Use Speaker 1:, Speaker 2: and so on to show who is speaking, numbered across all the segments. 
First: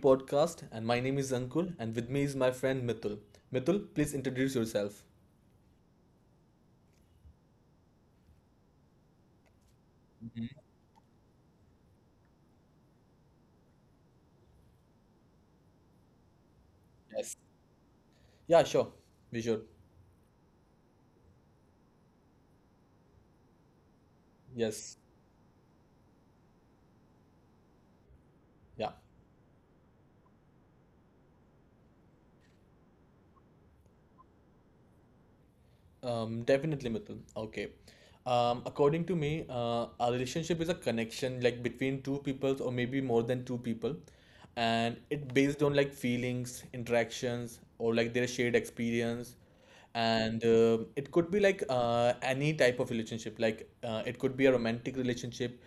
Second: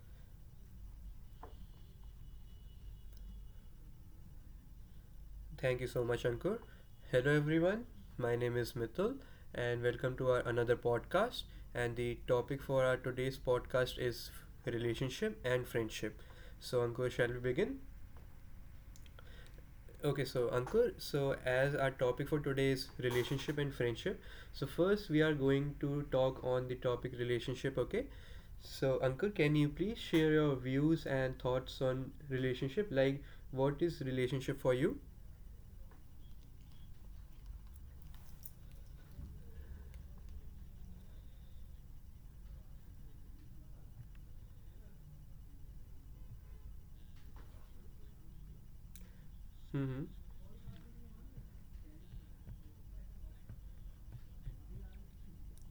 Speaker 1: podcast and my name is Ankul and with me is my friend Mithul. Mithul, please introduce yourself.
Speaker 2: Thank you so much, Ankur. Hello, everyone. My name is Mithul, and welcome to our another podcast. And the topic for our today's podcast is relationship and friendship. So, Ankur, shall
Speaker 1: Yes.
Speaker 2: we begin?
Speaker 1: Yeah, sure. We should.
Speaker 2: Okay, so Ankur, so as our topic for today is relationship and friendship. So
Speaker 1: Yes.
Speaker 2: first, we are going to talk on the topic relationship. Okay,
Speaker 1: Yeah.
Speaker 2: so Ankur, can you please share your views and thoughts on relationship? Like, what is relationship for you?
Speaker 1: Definitely, Mithun. Okay. According to me, a relationship is a connection like between two people or maybe more than two people, and it based on like feelings, interactions, or like their shared experience,
Speaker 2: Mm-hmm.
Speaker 1: and it could be like any type of relationship. Like it could be a romantic relationship,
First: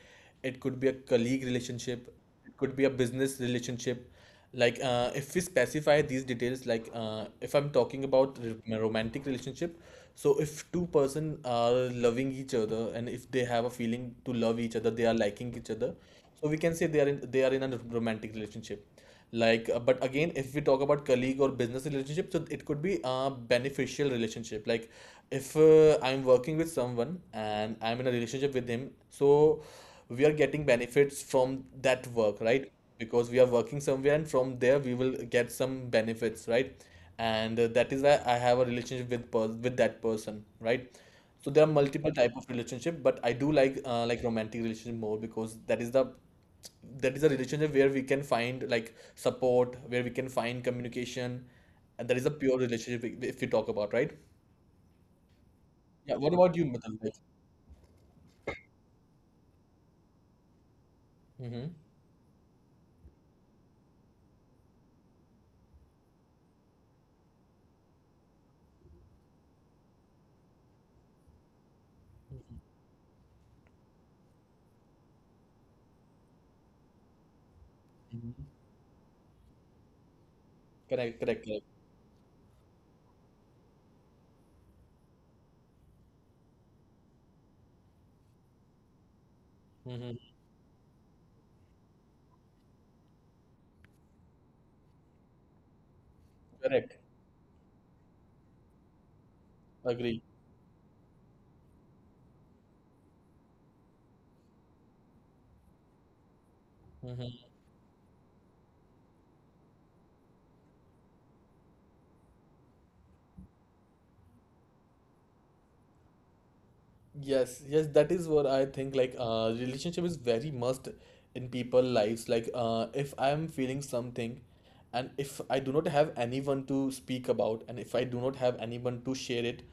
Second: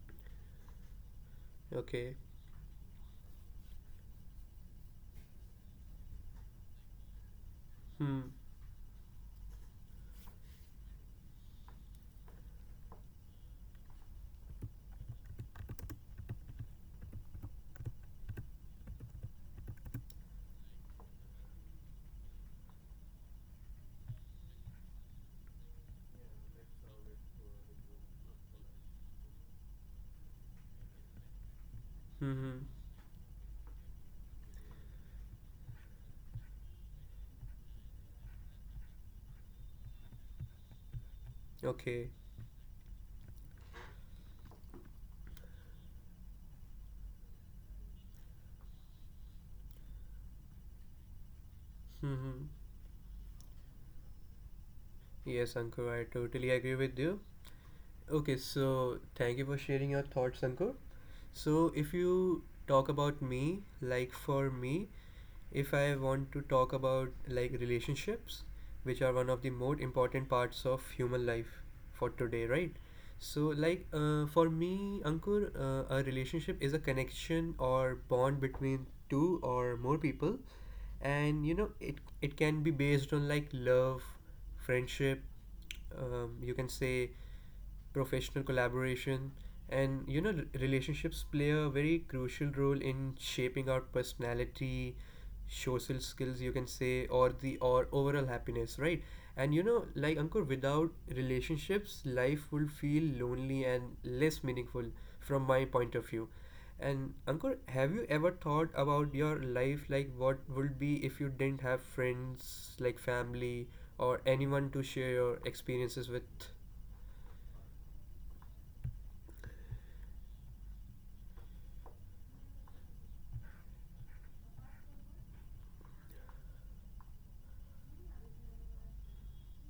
Speaker 1: it could be a colleague relationship,
Speaker 2: Okay.
Speaker 1: it could be a business relationship like if we specify these details like if I'm talking
Speaker 2: Hmm.
Speaker 1: about my romantic relationship, so if two-person are loving each other and if they have a feeling to love each other, they are liking each other, so we can say they are in a romantic relationship. Like but again, if we talk about colleague or business relationship, so it could be a beneficial relationship, like if I'm working with someone and I'm in a relationship with him, so we are getting benefits from that work,
Speaker 2: Mm-hmm.
Speaker 1: right? Because we are working somewhere and from there we will get some benefits, right? And that is why I have a relationship with with that person, right? So there are
Speaker 2: Okay.
Speaker 1: multiple type of relationship, but I do like romantic relationship more, because that is the, that is a relationship where we can find like support, where we can find communication, and that is a
Speaker 2: Mm-hmm.
Speaker 1: pure relationship, if we talk about, right?
Speaker 2: Yes, Ankur, I
Speaker 1: Yeah, what
Speaker 2: totally
Speaker 1: about you,
Speaker 2: agree with
Speaker 1: Mithun?
Speaker 2: you.
Speaker 1: Like,
Speaker 2: Okay, so thank you for sharing your thoughts, Ankur. So,
Speaker 1: mm-hmm.
Speaker 2: if you talk about me, like for me, if I want to talk about like relationships, which are one of the most important parts of human life for today, right? So, like for me, Ankur, a relationship is a connection or bond between two or more people,
Speaker 1: Correct,
Speaker 2: and
Speaker 1: correct,
Speaker 2: you know
Speaker 1: correct.
Speaker 2: it can be based on like love, friendship. You can say professional collaboration, and you know
Speaker 1: Mm-hmm.
Speaker 2: relationships play a very crucial role in shaping our personality, social skills you can
Speaker 1: Correct.
Speaker 2: say, or the or overall happiness, right? And you know, like
Speaker 1: Agree.
Speaker 2: Ankur, without relationships life will feel lonely and less meaningful from my point of view. And Ankur, have you ever thought about your life, like what would be if you didn't have friends, like family or anyone to share your experiences with?
Speaker 1: Yes, yes, that is what I think. Like, relationship is very must in people lives. Like, if I'm feeling something, and if I do not have anyone to speak about, and if I do not have anyone to share it,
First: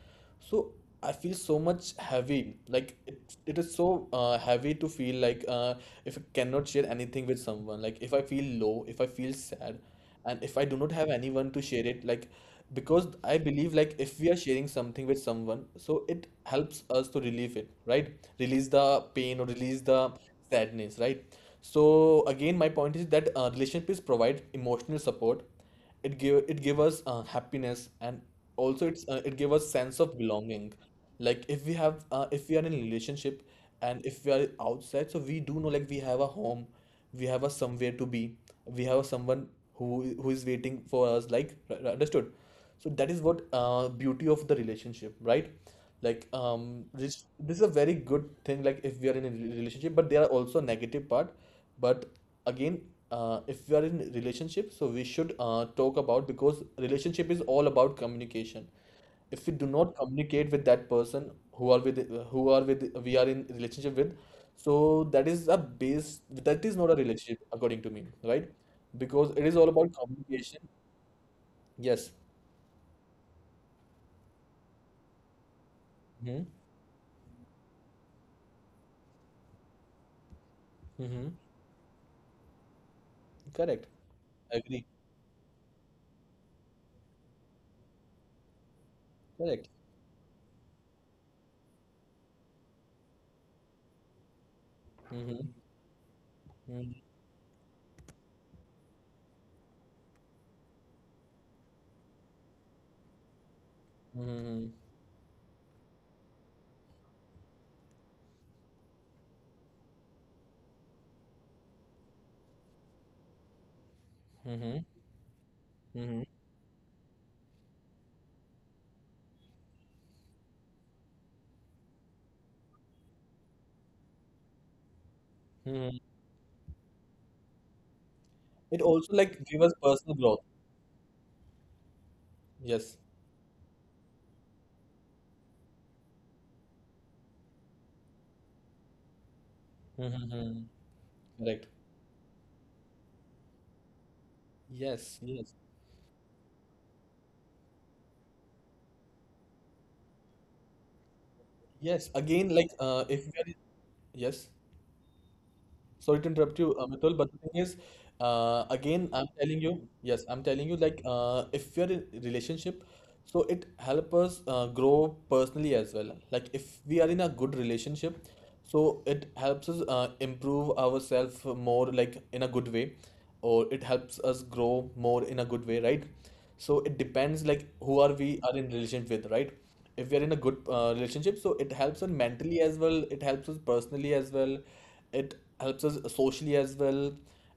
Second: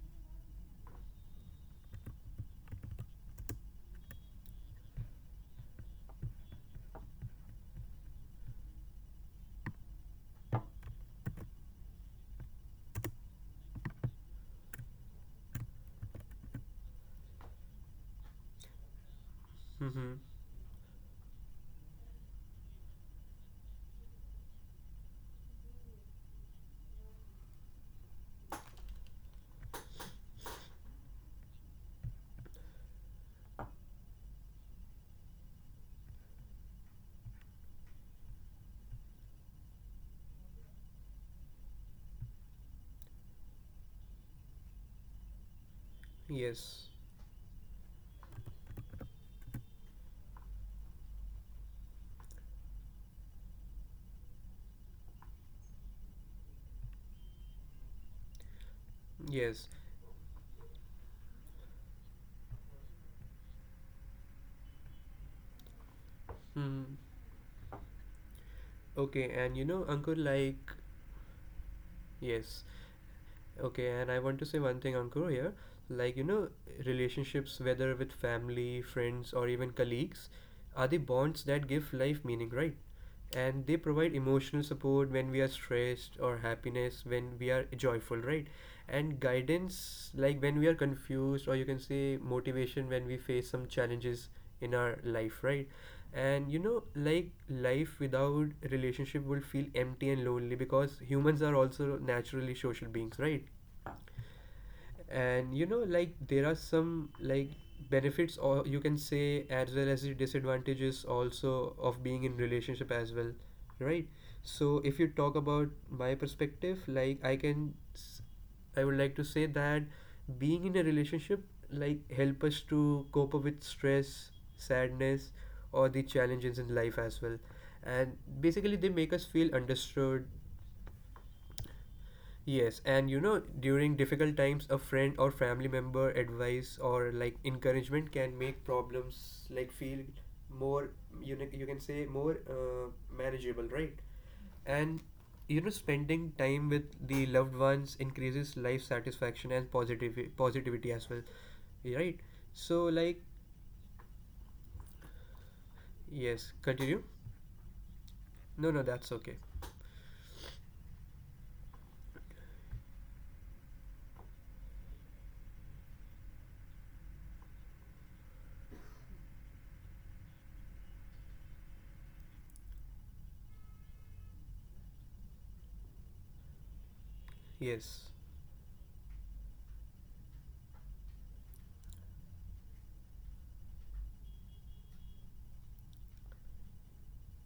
Speaker 1: so I feel so much heavy. Like, it is so heavy to feel like if I cannot share anything with someone. Like, if I feel low, if I feel sad, and if I do not have anyone to share it, like because I believe like if we are sharing something with someone, so it helps us to relieve it, right? Release the pain or release the
Speaker 2: Mm-hmm.
Speaker 1: sadness, right? So again, my point is that relationship is provide emotional support, it give us happiness, and also it's it give us sense of belonging. Like if we have if we are in a relationship and if we are outside, so we do know like we have a home, we have a somewhere to be, we have someone who who is waiting for us, like understood. So that is what beauty of the relationship, right? Like um,
Speaker 2: Yes,
Speaker 1: this is a very good thing, like if we are in a relationship, but there are also negative part. But again, if we are in relationship, so we should talk about, because relationship is all about communication. If we do
Speaker 2: yes.
Speaker 1: not communicate with that person who are with, we are in relationship with, so that is a base, that is
Speaker 2: Hmm.
Speaker 1: not a relationship according to me, right?
Speaker 2: Okay, and you know
Speaker 1: Because it
Speaker 2: Ankur,
Speaker 1: is all about
Speaker 2: like
Speaker 1: communication.
Speaker 2: yes.
Speaker 1: Yes.
Speaker 2: Okay, and I want to say one thing, Ankur, here. Like, you know, relationships, whether with family, friends, or even colleagues, are the bonds that
Speaker 1: Hmm.
Speaker 2: give life meaning, right? And they provide
Speaker 1: Correct.
Speaker 2: emotional support
Speaker 1: Agree.
Speaker 2: when we are stressed, or happiness when we are joyful, right? And
Speaker 1: Correct.
Speaker 2: guidance, like when we are confused, or you can say motivation when we face some challenges in our life, right?
Speaker 1: Mm-hmm.
Speaker 2: And you know, like
Speaker 1: Mm-hmm.
Speaker 2: life without relationship will feel empty and lonely because humans are also naturally social beings, right?
Speaker 1: Mm-hmm.
Speaker 2: And you know, like there are some like benefits or you can say as well as the disadvantages also of being in relationship as well, right? So if you talk about my
Speaker 1: Mm-hmm.
Speaker 2: perspective, like I I would like to say that being in a relationship like help us to cope up with stress, sadness,
Speaker 1: Mm-hmm.
Speaker 2: or the challenges in life as well, and
Speaker 1: It
Speaker 2: basically they
Speaker 1: also
Speaker 2: make
Speaker 1: like
Speaker 2: us
Speaker 1: give us
Speaker 2: feel
Speaker 1: personal growth.
Speaker 2: understood. Yes,
Speaker 1: Yes.
Speaker 2: and you know, during difficult times, a friend or family member advice or like encouragement can make problems like feel
Speaker 1: Mm-hmm.
Speaker 2: more, you know, you
Speaker 1: Correct.
Speaker 2: can say more manageable, right? And
Speaker 1: Yes. Yes.
Speaker 2: you know, spending time with the loved ones increases life satisfaction and positive positivity as well,
Speaker 1: Yes.
Speaker 2: right?
Speaker 1: Again, like
Speaker 2: So like,
Speaker 1: if we are yes. Sorry to
Speaker 2: yes,
Speaker 1: interrupt you,
Speaker 2: continue.
Speaker 1: Mitul, but the thing is,
Speaker 2: No, no,
Speaker 1: again,
Speaker 2: that's
Speaker 1: I'm
Speaker 2: okay.
Speaker 1: telling you, yes, I'm telling you, like, if you're in relationship, so it help us grow personally as well. Like, if we are in a good relationship, so it helps us improve ourselves more, like, in a good way, or it helps us grow more in a good way, right? So it depends, like, who are
Speaker 2: Yes.
Speaker 1: we are in relationship with, right? If we are in a good relationship, so it helps us mentally as well, it helps us personally as well, it helps us socially as well,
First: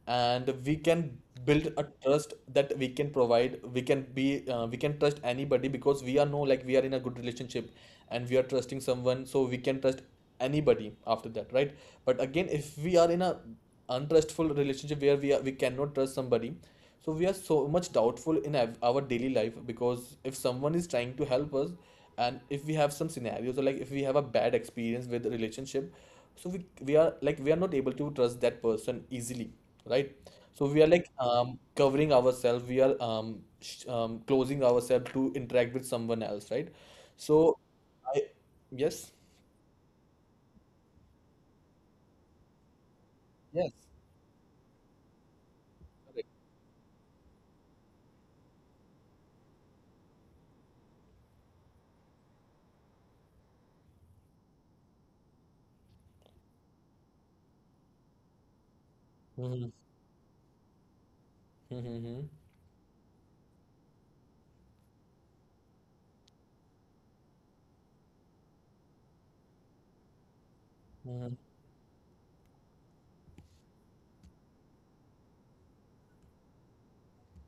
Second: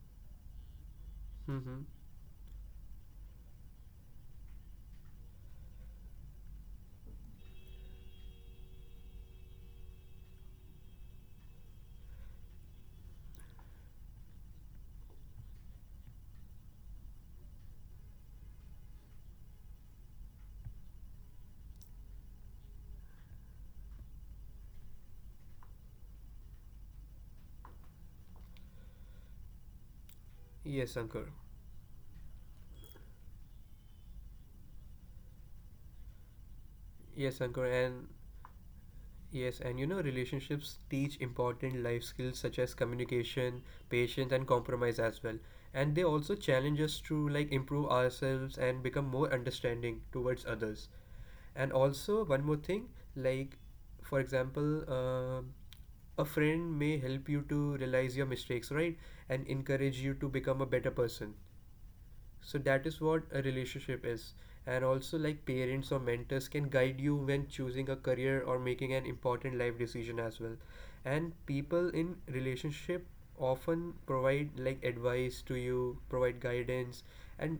Speaker 1: and we can build
Speaker 2: Mm-hmm.
Speaker 1: a trust that we can provide, we can be we can trust anybody, because we are know like we are in a good relationship and we are trusting someone, so we can trust anybody after that, right? But again, if we are in a untrustful relationship where we are, we cannot trust somebody, so we are so much doubtful in our daily life, because if someone is trying to help us and if we have some scenarios or like if we have a bad experience with a relationship, so we are like we are not able to trust that person easily, right? So we are
Speaker 2: Yes,
Speaker 1: like
Speaker 2: Ankur.
Speaker 1: covering ourselves, we are closing ourselves to interact with someone else, right?
Speaker 2: Yes,
Speaker 1: So
Speaker 2: Ankur, and
Speaker 1: I, yes,
Speaker 2: Yes, and you know, relationships teach important life skills such as communication,
Speaker 1: yes,
Speaker 2: patience, and compromise as well. And they also
Speaker 1: correct.
Speaker 2: challenge us to like improve ourselves and become more understanding towards others. And also, one more thing, like for example, a friend may help you to realize your mistakes, right? And
Speaker 1: Hmm.
Speaker 2: encourage you to become a better person.
Speaker 1: Hmm.
Speaker 2: So that is what a relationship is. And also, like parents or mentors can guide you when choosing a career or making an important life decision as well. And
Speaker 1: Hmm.
Speaker 2: people in relationship often provide like advice to you, provide guidance, and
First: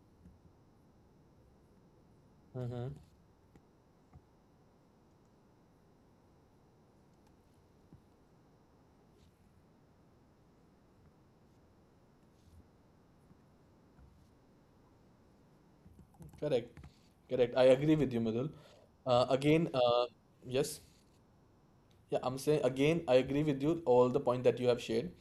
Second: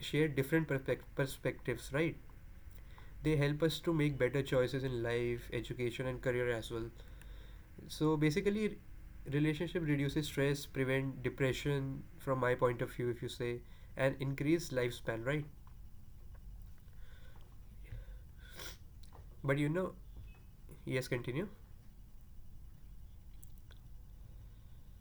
Speaker 2: share different perspectives, right?
Speaker 1: Hmm.
Speaker 2: They help us to make better choices in life, education and career as well. So basically, relationship reduces stress, prevent depression from my point of view if you say, and increase lifespan, right?
Speaker 1: Correct. Correct. I agree with you, Madhul.
Speaker 2: But
Speaker 1: Again
Speaker 2: you know,
Speaker 1: yes.
Speaker 2: yes, continue.
Speaker 1: Yeah, I'm saying again, I agree with you all the point that you have shared.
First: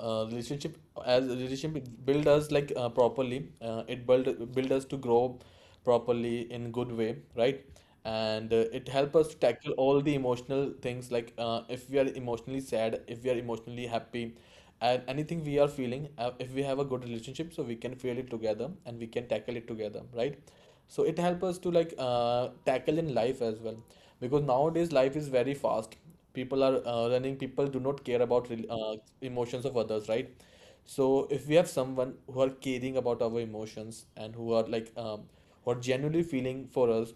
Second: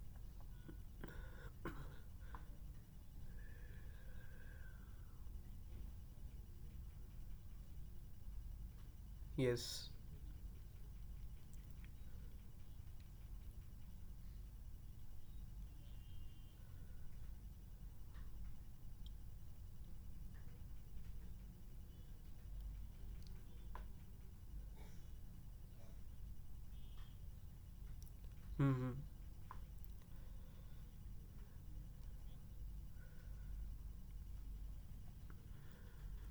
Speaker 1: Relationship as relationship build us like properly. Uh, it build us to grow properly in good way, right? And it help us to tackle
Speaker 2: Yes.
Speaker 1: all the emotional things like if we are emotionally sad, if we are emotionally happy, and anything we are feeling. If we have a good relationship, so we can feel it together and we can tackle it together, right? So it help us to like tackle in life as well, because nowadays life is very fast, people are running, people do not care about
Speaker 2: Mm-hmm.
Speaker 1: emotions of others, right? So if we have someone who are caring about our emotions and who are like who are genuinely feeling for us,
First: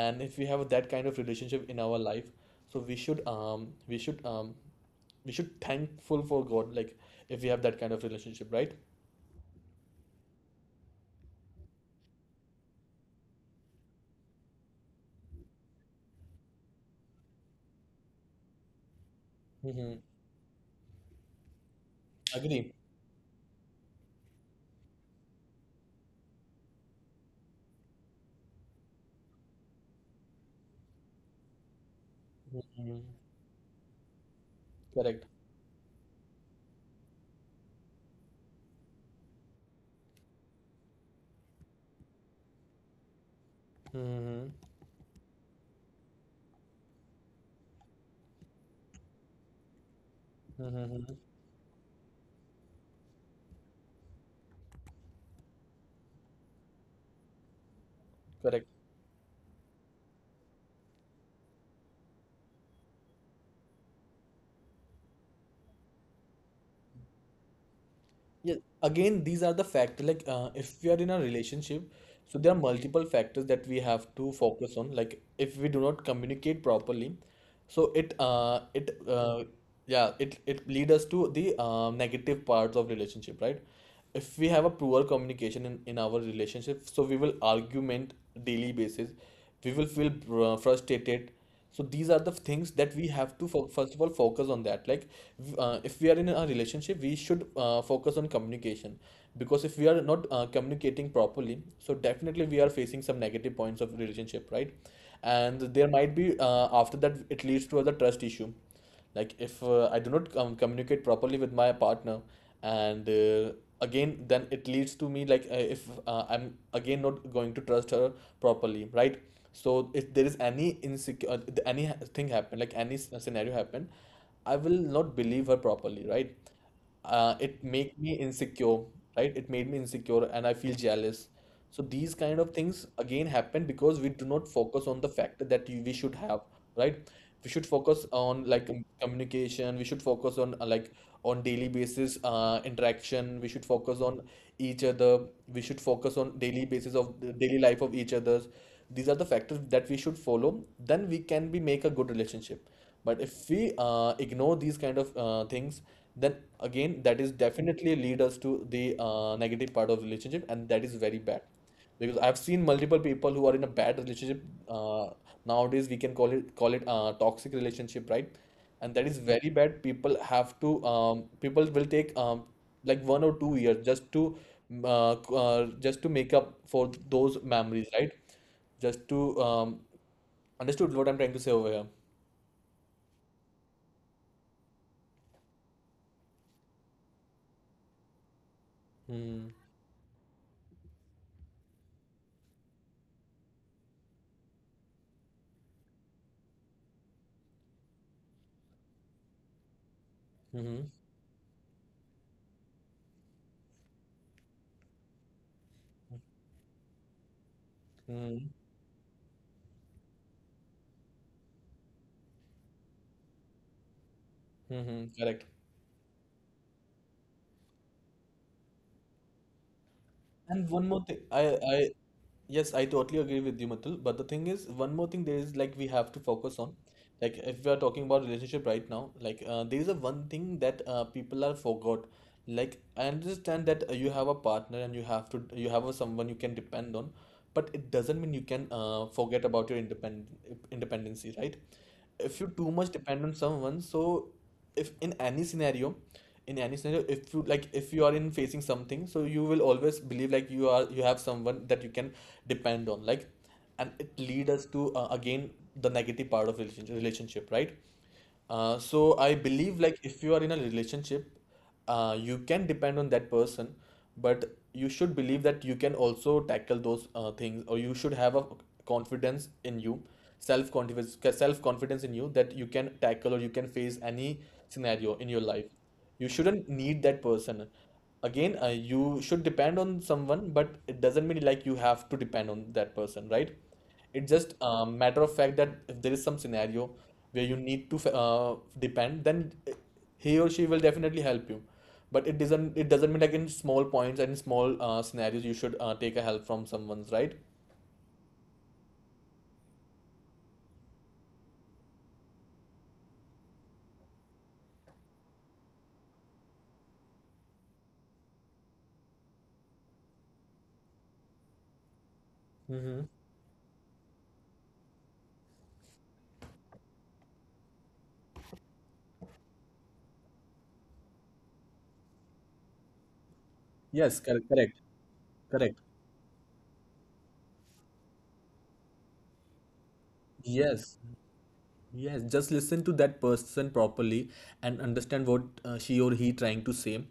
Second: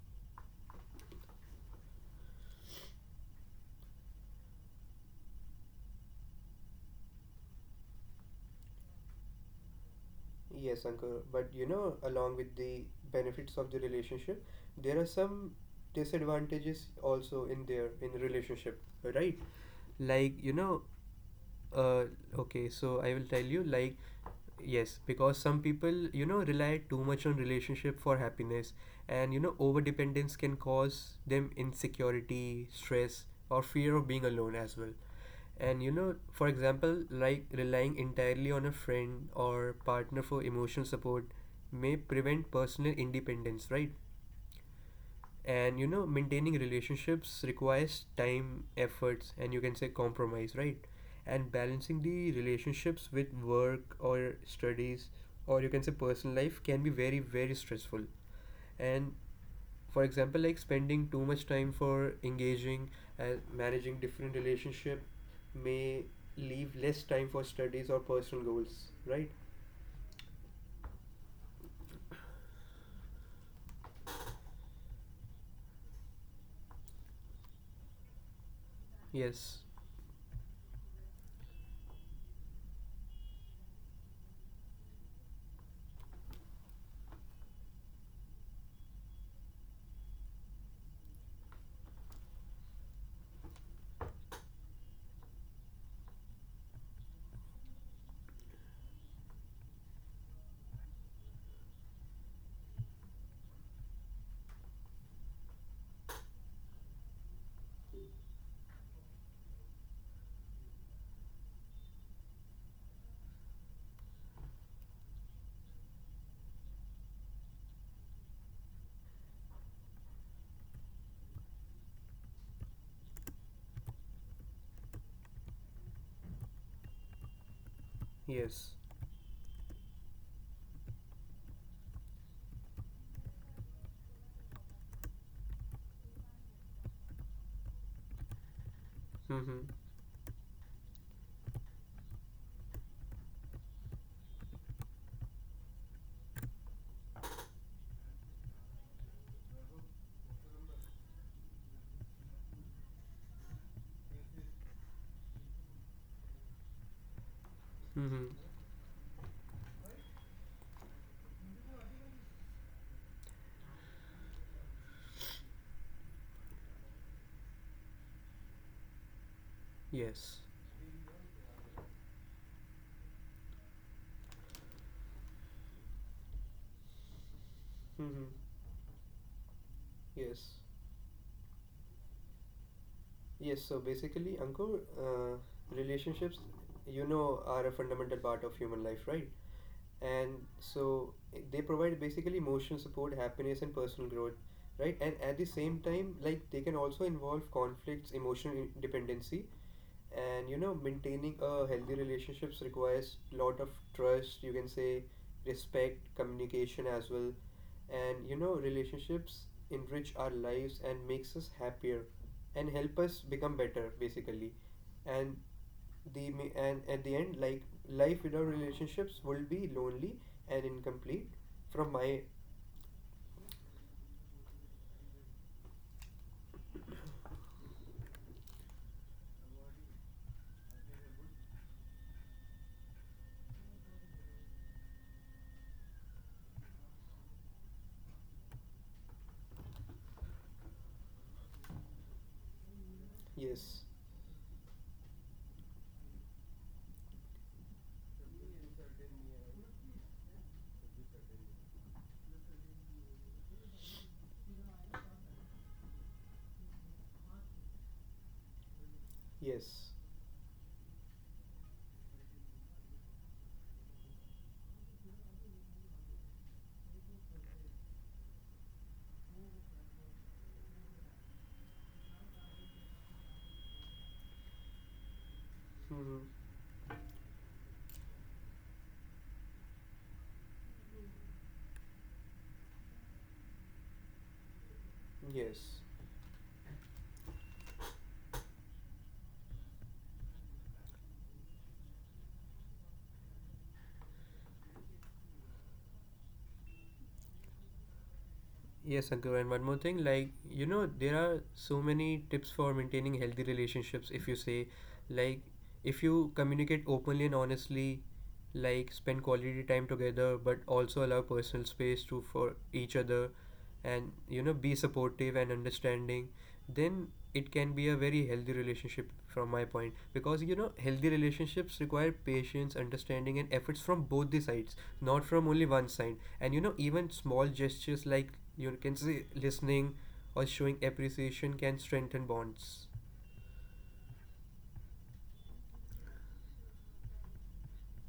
Speaker 1: and if we have that kind of relationship in our life, so we should thankful for god, like if we have that kind of relationship, right?
Speaker 2: Yes, uncle. But you know, along with the benefits of the relationship, there are some disadvantages also in there in relationship, right? Like, you
Speaker 1: Mm-hmm.
Speaker 2: know, uh, okay, so I will
Speaker 1: Agree.
Speaker 2: tell you, like, yes, because some people, you know, rely too much on relationship for happiness, and you know, over dependence can cause them insecurity, stress, or
Speaker 1: Hmm.
Speaker 2: fear of being alone as well. And you
Speaker 1: Correct.
Speaker 2: know, for example, like relying entirely on a friend or partner for emotional support may prevent personal independence, right?
Speaker 1: Mm-hmm.
Speaker 2: And you know, maintaining relationships requires time, efforts, and you can say compromise, right? And balancing
Speaker 1: Mm-hmm.
Speaker 2: the relationships with work or studies, or you can say personal life, can be very, very stressful. And
Speaker 1: Correct.
Speaker 2: for example, like spending too much time for engaging and managing different relationship may leave less time for studies or personal goals,
Speaker 1: Yeah,
Speaker 2: right?
Speaker 1: again, these are the factors. Like, if we are in a relationship, so there are multiple factors that we have to focus on. Like, if we do not communicate properly, so
Speaker 2: Yes.
Speaker 1: yeah, it lead us to the negative parts of relationship, right? If we have a poor communication in our relationship, so we will argument daily basis. We will feel frustrated. So these are the things that we have to fo first of all focus on that. Like if we are in a relationship, we should focus on communication, because if we are not communicating properly, so definitely we are facing some negative points of relationship, right? And there might be after that it leads to other trust issue, like if I do not communicate properly with my partner, and again then it leads to me like if I'm again not going to trust her properly, right? So if there is any insecure any thing happen, like any scenario happen, I will not believe her properly, right? Uh, it made me
Speaker 2: Yes.
Speaker 1: insecure, right? It made me insecure and I feel jealous. So these kind of things again happen because we do not focus on the factor that you, we should have, right? We should focus on like
Speaker 2: Mm-hmm.
Speaker 1: communication. We should focus on like on daily basis interaction. We should focus on each other. We should focus on daily basis of the daily life of each other's. These are the factors that we should follow. Then we can be make a good relationship. But if we ignore these kind of things, then again that is
Speaker 2: Mm-hmm.
Speaker 1: definitely lead us to the negative part of relationship, and that is very bad, because I've seen multiple people who are in a bad relationship. Uh, nowadays we can call it toxic relationship, right? And that is very
Speaker 2: Yes.
Speaker 1: bad. People have to people will take like 1 or 2 years just to just to make up for those
Speaker 2: Mm-hmm.
Speaker 1: memories, right? Just to
Speaker 2: Yes.
Speaker 1: understood what I'm trying to say over here.
Speaker 2: Yes, so basically Ankur, uh, relationships, you know, are a fundamental part of human life, right?
Speaker 1: Mm-hmm.
Speaker 2: And so they provide basically emotional support, happiness and personal growth, right? And at the same time, like they can also involve conflicts, emotional dependency. And you know, maintaining a
Speaker 1: Mm-hmm.
Speaker 2: healthy relationships requires lot of trust you can say, respect, communication as well. And you know, relationships enrich our lives and makes us happier and help us become better basically. And
Speaker 1: Mm-hmm. Correct.
Speaker 2: and at the end, like life without relationships will be lonely and incomplete
Speaker 1: And one more
Speaker 2: from
Speaker 1: thing,
Speaker 2: my
Speaker 1: yes, I totally agree with you, Matul. But the thing is, one more thing there is like we have to focus on, like if we are talking about relationship right now, like there is a one thing that people are forgot. Like I understand that you have a partner and you have a, someone you can depend on, but it doesn't mean you can forget about your independent independency, right? If you too much
Speaker 2: yes.
Speaker 1: depend on someone, so if in any scenario if you like if you are in facing something, so you will always believe like you have someone that you can depend on, like, and it lead us to again the negative part of relationship, right. uh,
Speaker 2: Yes.
Speaker 1: so I believe like if you are in a relationship, you can depend on that person, but you should believe that you can also tackle those things, or you should have a confidence in you. Self confidence in you, that you can tackle or you can face any scenario
Speaker 2: Hmm.
Speaker 1: in your life. You shouldn't need that person. Again, you should depend on someone, but it doesn't mean like you have to depend on that person, right? It's just
Speaker 2: Yes.
Speaker 1: a matter of fact that if there is some scenario where you need to depend, then he or she will definitely help you. But it doesn't mean like in small points and small scenarios you should take a help from someone's, right?
Speaker 2: Yes, uncle, and one more thing, like you know, there are so many tips for maintaining healthy relationships if you say, like if you communicate openly and honestly, like spend quality time together but also allow personal space to for each other,
Speaker 1: Mm-hmm.
Speaker 2: and you know, be supportive and understanding, then it can be a very healthy relationship from my point, because you know, healthy relationships require patience, understanding and efforts from both the sides, not
Speaker 1: Yes,
Speaker 2: from
Speaker 1: correct,
Speaker 2: only one
Speaker 1: correct,
Speaker 2: side. And you know,
Speaker 1: correct.
Speaker 2: even small gestures like you can say listening or showing appreciation can
Speaker 1: Yes.
Speaker 2: strengthen bonds.
Speaker 1: Yes, just listen to that person properly and understand what she or he trying to say.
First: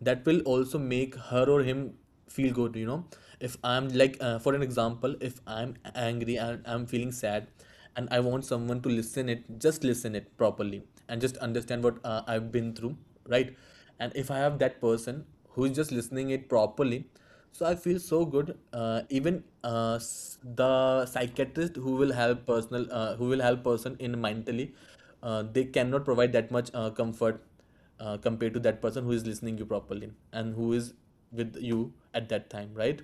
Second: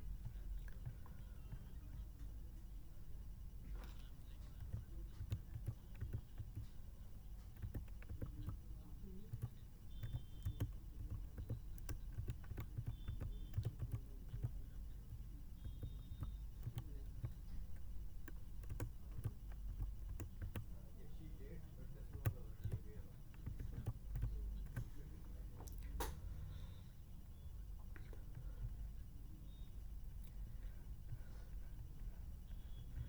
Speaker 1: That will also make her or him feel good. If I'm like for an example, if I'm angry and I'm feeling sad, and I want someone to listen it, just listen it properly and just understand what I've been through, right? And if I have that person who's just listening it properly, so I feel so good. Even the psychiatrist who will help personal who will help person in mentally, they cannot provide that much comfort, compared to that person who is listening you properly and who is with you at that time, right?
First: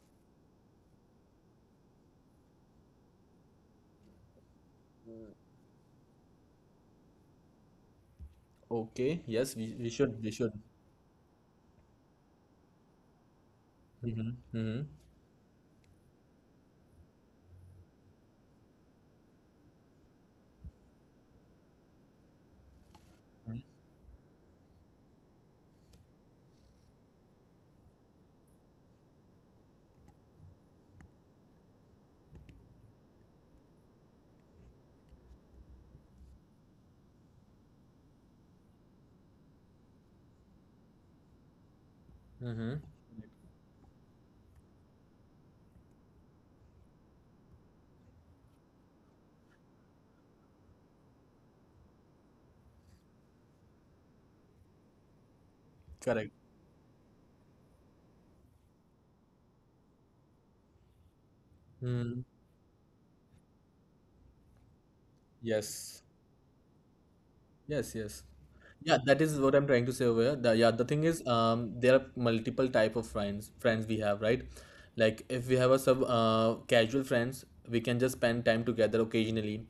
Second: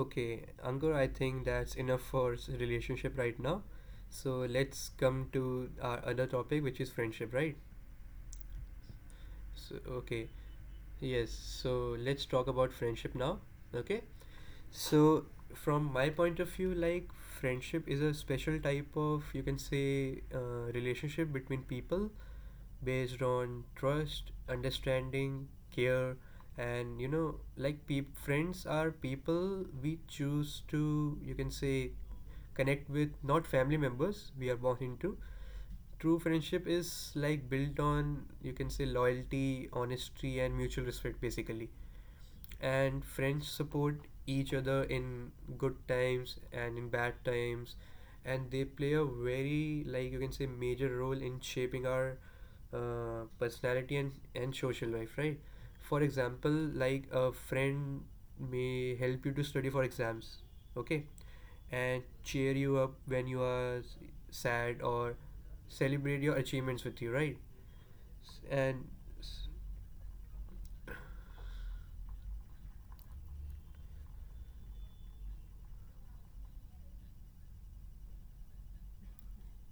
Speaker 2: Okay, Ankur, I think that's enough for relationship right now. So let's come to our other topic, which is friendship, right?
Speaker 1: Okay. Yes, we,
Speaker 2: So
Speaker 1: we should we
Speaker 2: okay,
Speaker 1: should
Speaker 2: yes, so let's talk about friendship now. Okay.
Speaker 1: Mm-hmm. Mm-hmm.
Speaker 2: So, from my point of view, like friendship is a special type of, you can say, relationship between people based on trust, understanding, care, and you know, like friends are people we choose to, you can say, connect with, not family members we are born into. True friendship is like built on, you can say, loyalty, honesty, and mutual respect, basically.
Speaker 1: Mm-hmm.
Speaker 2: And friends support each other in good times and in bad times, and they play a very like you can say major role in shaping our personality and social life, right? For
Speaker 1: Correct.
Speaker 2: example, like a friend may help you to study for exams, okay, and
Speaker 1: Mm.
Speaker 2: cheer you up when you are sad, or
Speaker 1: Yes.
Speaker 2: celebrate your achievements with you, right?
Speaker 1: Yes, yes.
Speaker 2: S- and
Speaker 1: Yeah, that is
Speaker 2: s-
Speaker 1: what I'm trying to say over here. Yeah, the thing is, there are multiple type of friends we have, right? Like if we have a sub casual friends, we can just spend time together occasionally,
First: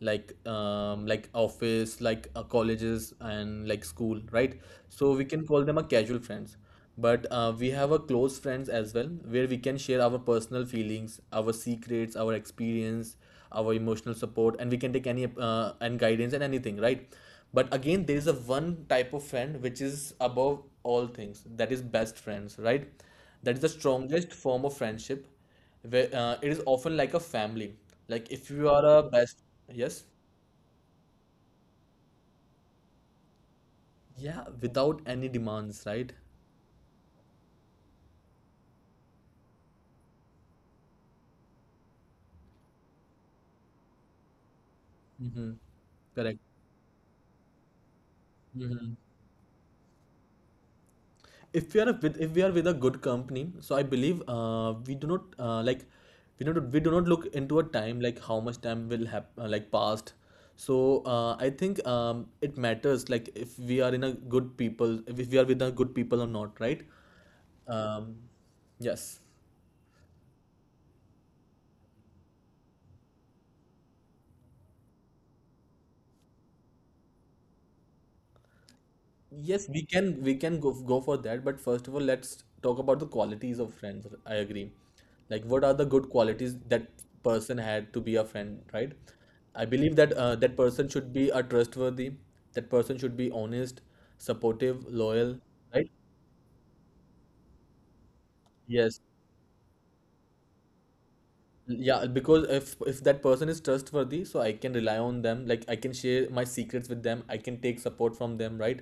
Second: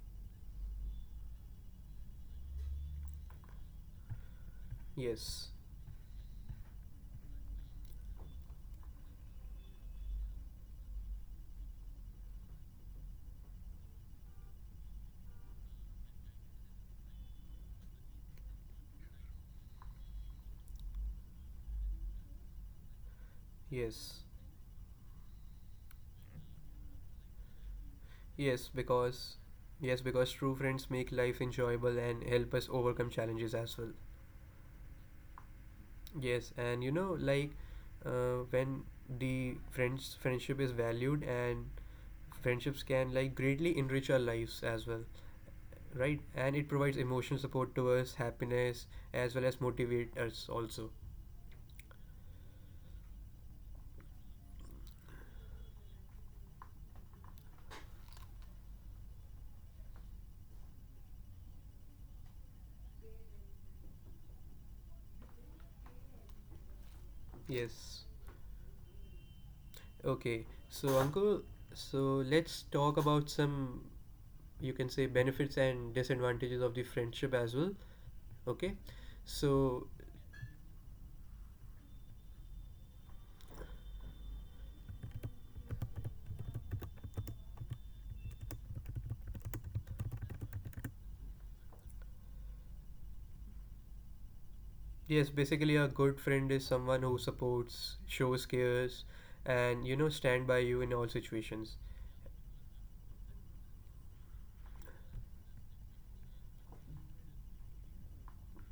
Speaker 1: like office, like colleges and like school, right? So we can
Speaker 2: yes,
Speaker 1: call them a casual friends. But we have a close friends as well, where we can share our personal feelings, our secrets, our experience, our emotional support, and we can take any and guidance and anything, right? But again, there is a one type of friend which is above all things, that is best friends, right? That is the
Speaker 2: yes.
Speaker 1: strongest form of friendship, where it is often like a family, like if you
Speaker 2: Yes,
Speaker 1: are a
Speaker 2: because
Speaker 1: best.
Speaker 2: yes,
Speaker 1: Yes.
Speaker 2: because true friends make life enjoyable and help us overcome challenges as well.
Speaker 1: Yeah, without any demands, right?
Speaker 2: Yes, and you know, like when the friends friendship is valued and friendships can like greatly enrich our lives as well,
Speaker 1: Mm-hmm.
Speaker 2: right? And it provides emotional support to us,
Speaker 1: Correct.
Speaker 2: happiness, as well as motivate us also.
Speaker 1: If we are a, with if we are with a good company, so I believe we do not like we do not look into a time like how much time will have like passed. So I think it matters like if we are in a good people, if we are with a good people or not, right?
Speaker 2: Yes.
Speaker 1: um, yes.
Speaker 2: Okay. So, uncle, so let's talk about some, you can say, benefits and disadvantages of the friendship as well. Okay.
Speaker 1: Yes, we
Speaker 2: So,
Speaker 1: can go for that, but first of all, let's talk about the qualities of friends. I agree. Like, what are the good qualities that person had to be a friend, right? I believe that that person should be a trustworthy. That person should be honest, supportive,
Speaker 2: yes,
Speaker 1: loyal,
Speaker 2: basically,
Speaker 1: right?
Speaker 2: a good friend is someone who supports, shows
Speaker 1: Yes.
Speaker 2: cares, and you know, stand by you in all situations.
Speaker 1: Yeah, because if that person is trustworthy, so I can rely on them. Like I can share my secrets with them. I can take support from them, right?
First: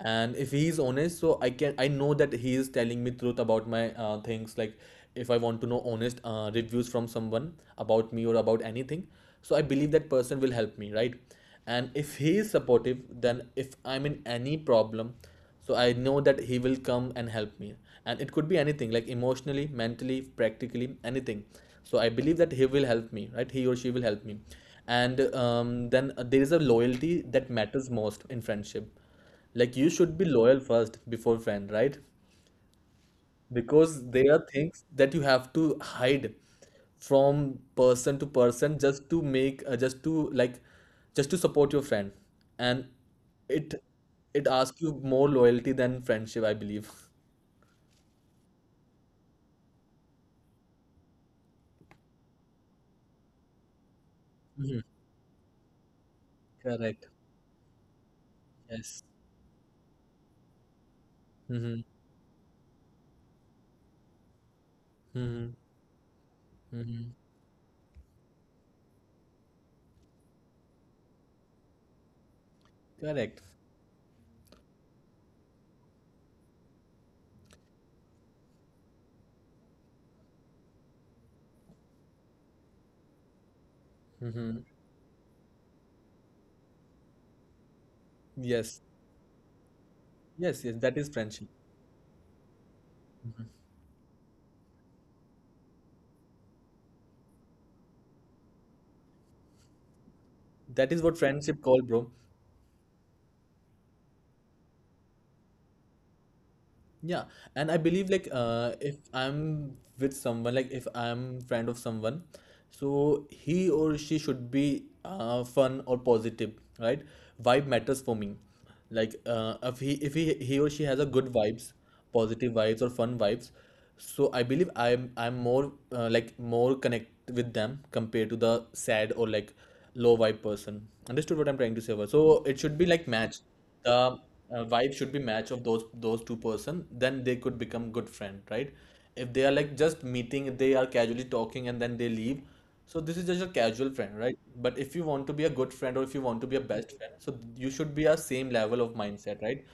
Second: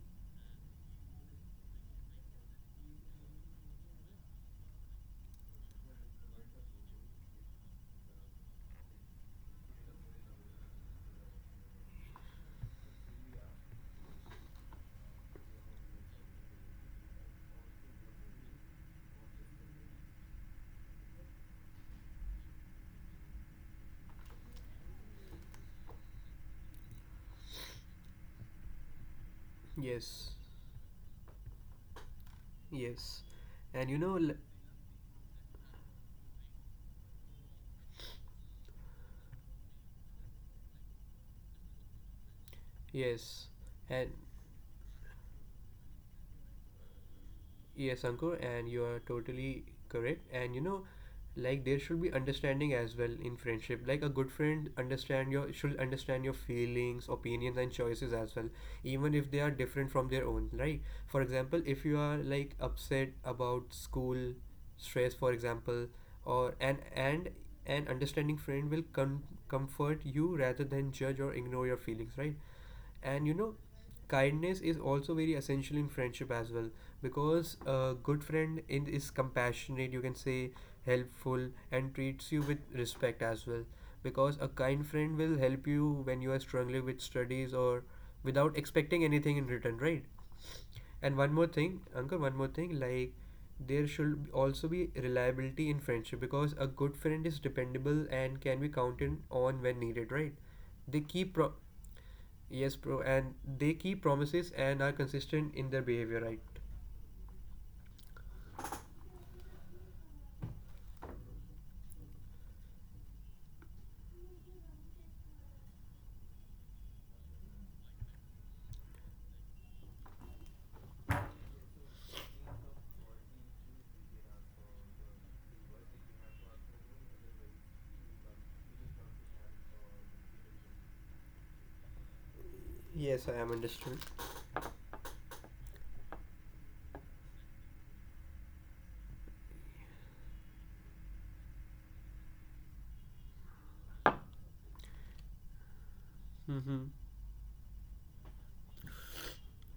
Speaker 1: And if he is honest, so I know that he is telling me truth about my things. Like if I want to know honest reviews from someone about me or about anything, so I believe that person will help me, right? And if he is supportive, then if I'm in any problem, so I know that he will come and help me, and it could be anything like emotionally, mentally, practically anything. So I believe that he will help me, right? He or she will help me. And then there is a loyalty that matters most in friendship, like you should be
Speaker 2: Yes.
Speaker 1: loyal first before friend, right?
Speaker 2: Yes.
Speaker 1: Because
Speaker 2: And you
Speaker 1: there
Speaker 2: know,
Speaker 1: are things that you have to hide from person to person, just to make just to like just to support your friend. And it
Speaker 2: yes. And
Speaker 1: it asks you more loyalty than friendship, I believe.
Speaker 2: Yes, Ankur, and you are totally correct. And you know, like there should be understanding as well in friendship. Like a good
Speaker 1: Hmm.
Speaker 2: friend understand your should understand your
Speaker 1: Correct.
Speaker 2: feelings, opinions, and choices as well,
Speaker 1: Yes.
Speaker 2: even if they are different from their own. Right? For
Speaker 1: Mm-hmm.
Speaker 2: example, if you are like upset about school stress,
Speaker 1: Mm-hmm.
Speaker 2: for example, or
Speaker 1: Mm-hmm.
Speaker 2: and an understanding friend will comfort you rather than judge or ignore your feelings, right?
Speaker 1: Correct.
Speaker 2: And you know, kindness is also very essential in friendship as well, because a good friend is compassionate, you can say, helpful, and treats you with respect as well. Because
Speaker 1: Mm-hmm.
Speaker 2: a kind friend will help you when you are struggling with studies or without
Speaker 1: Yes.
Speaker 2: expecting anything in return, right?
Speaker 1: Yes, yes, that is
Speaker 2: And one
Speaker 1: friendship.
Speaker 2: more thing, uncle, one more thing, like there should also be reliability in friendship, because a good friend is dependable and can be counted on when needed, right?
Speaker 1: That is
Speaker 2: They
Speaker 1: what
Speaker 2: keep pro-
Speaker 1: friendship called, bro.
Speaker 2: Yes, bro, and they keep promises and are consistent in their behavior, right?
Speaker 1: Yeah, and I believe like if I'm with someone, like if I'm friend of someone, so he or she should be fun or positive, right? Vibe matters for me. Like if he he or she has a good vibes, positive vibes or fun vibes, so I believe I'm more like more connect with them compared to the sad or like low vibe person. Understood what I'm trying to say over. So it should be like
Speaker 2: Yes, I
Speaker 1: match
Speaker 2: am
Speaker 1: the
Speaker 2: understood.
Speaker 1: vibe should be match of those two person, then they could become good friend, right? If they are like just meeting, if they are casually talking and then they leave, so this is just a casual friend, right? But if you want to be a good friend or if you want to be a
Speaker 2: Mm-hmm.
Speaker 1: best friend, so you should be a same level of mindset, right?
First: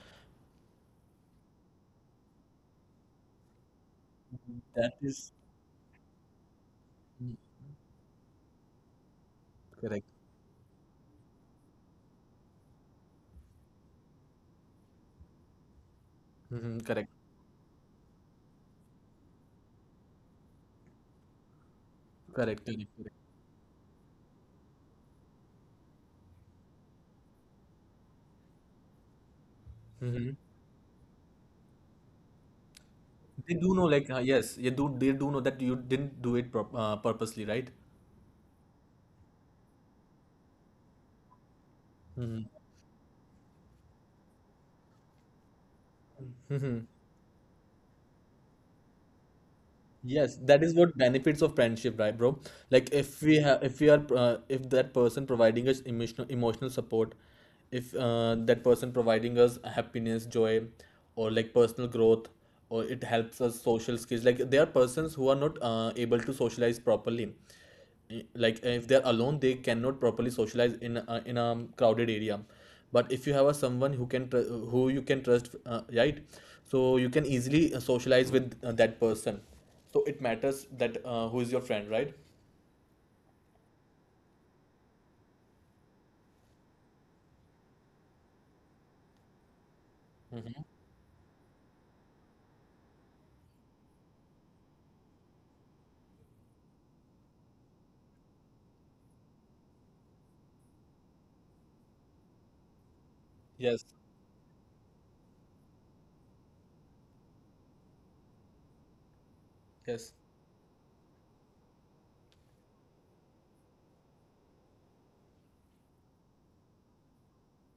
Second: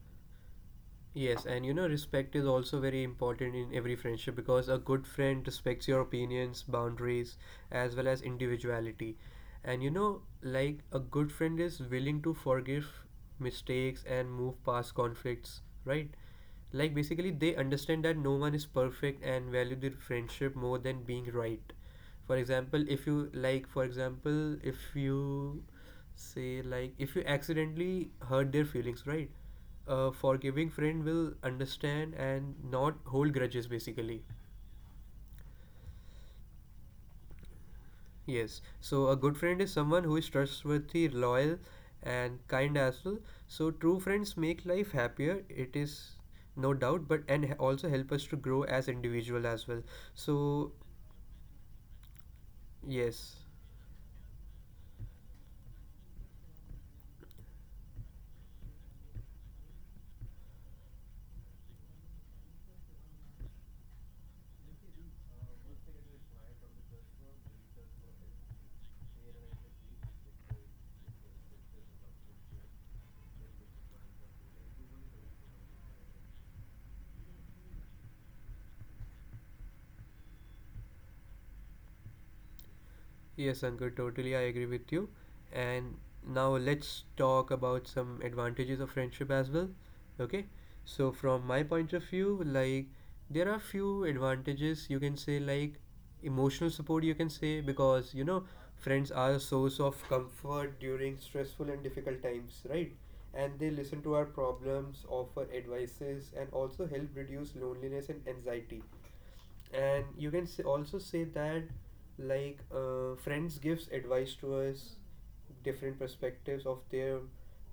Speaker 2: Yes, and you know, respect is also very important in every friendship, because a
Speaker 1: That
Speaker 2: good
Speaker 1: is
Speaker 2: friend respects your opinions, boundaries, as well as individuality. And you
Speaker 1: correct.
Speaker 2: know, like a good friend is willing to forgive mistakes and move past conflicts, right?
Speaker 1: Mm-hmm,
Speaker 2: Like
Speaker 1: correct,
Speaker 2: basically they understand that no one is perfect and value their friendship more than being right.
Speaker 1: correct, correct, correct.
Speaker 2: For example, if you say like, if you accidentally hurt their feelings, right, a
Speaker 1: Mm-hmm.
Speaker 2: forgiving friend will understand and not hold
Speaker 1: They
Speaker 2: grudges
Speaker 1: do know, like,
Speaker 2: basically.
Speaker 1: yes, you do, they do know that you didn't do it prop purposely, right?
Speaker 2: Yes, so a good friend is someone who is trustworthy, loyal,
Speaker 1: Mm-hmm.
Speaker 2: and kind as well. So true friends make life happier. It is no
Speaker 1: Mm-hmm.
Speaker 2: doubt, but also help us to grow as individual as well.
Speaker 1: Yes, that is
Speaker 2: So
Speaker 1: what benefits of friendship, right, bro? Like, if we
Speaker 2: yes.
Speaker 1: have, if we are, if that person providing us emotional support, if that person providing us happiness, joy, or like personal growth, or it helps us social skills. Like, there are persons who are not able to socialize properly. Like if they're alone they cannot properly socialize in a crowded area. But if you have a someone who can who you can trust, right? So you can easily socialize with that person. So it matters that who is your friend, right?
Speaker 2: Yes, Ankur, totally I agree with you. And now let's talk about some advantages of friendship as well. Okay? So from my point of view, like there are few advantages you can say, like emotional support, you can say, because you know friends are a source of comfort during stressful and difficult times, right? And they
Speaker 1: Yes.
Speaker 2: listen to our problems, offer advices and also help reduce loneliness and anxiety,
Speaker 1: Yes,
Speaker 2: and you can say, also say that like friends gives advice to us, different perspectives of their,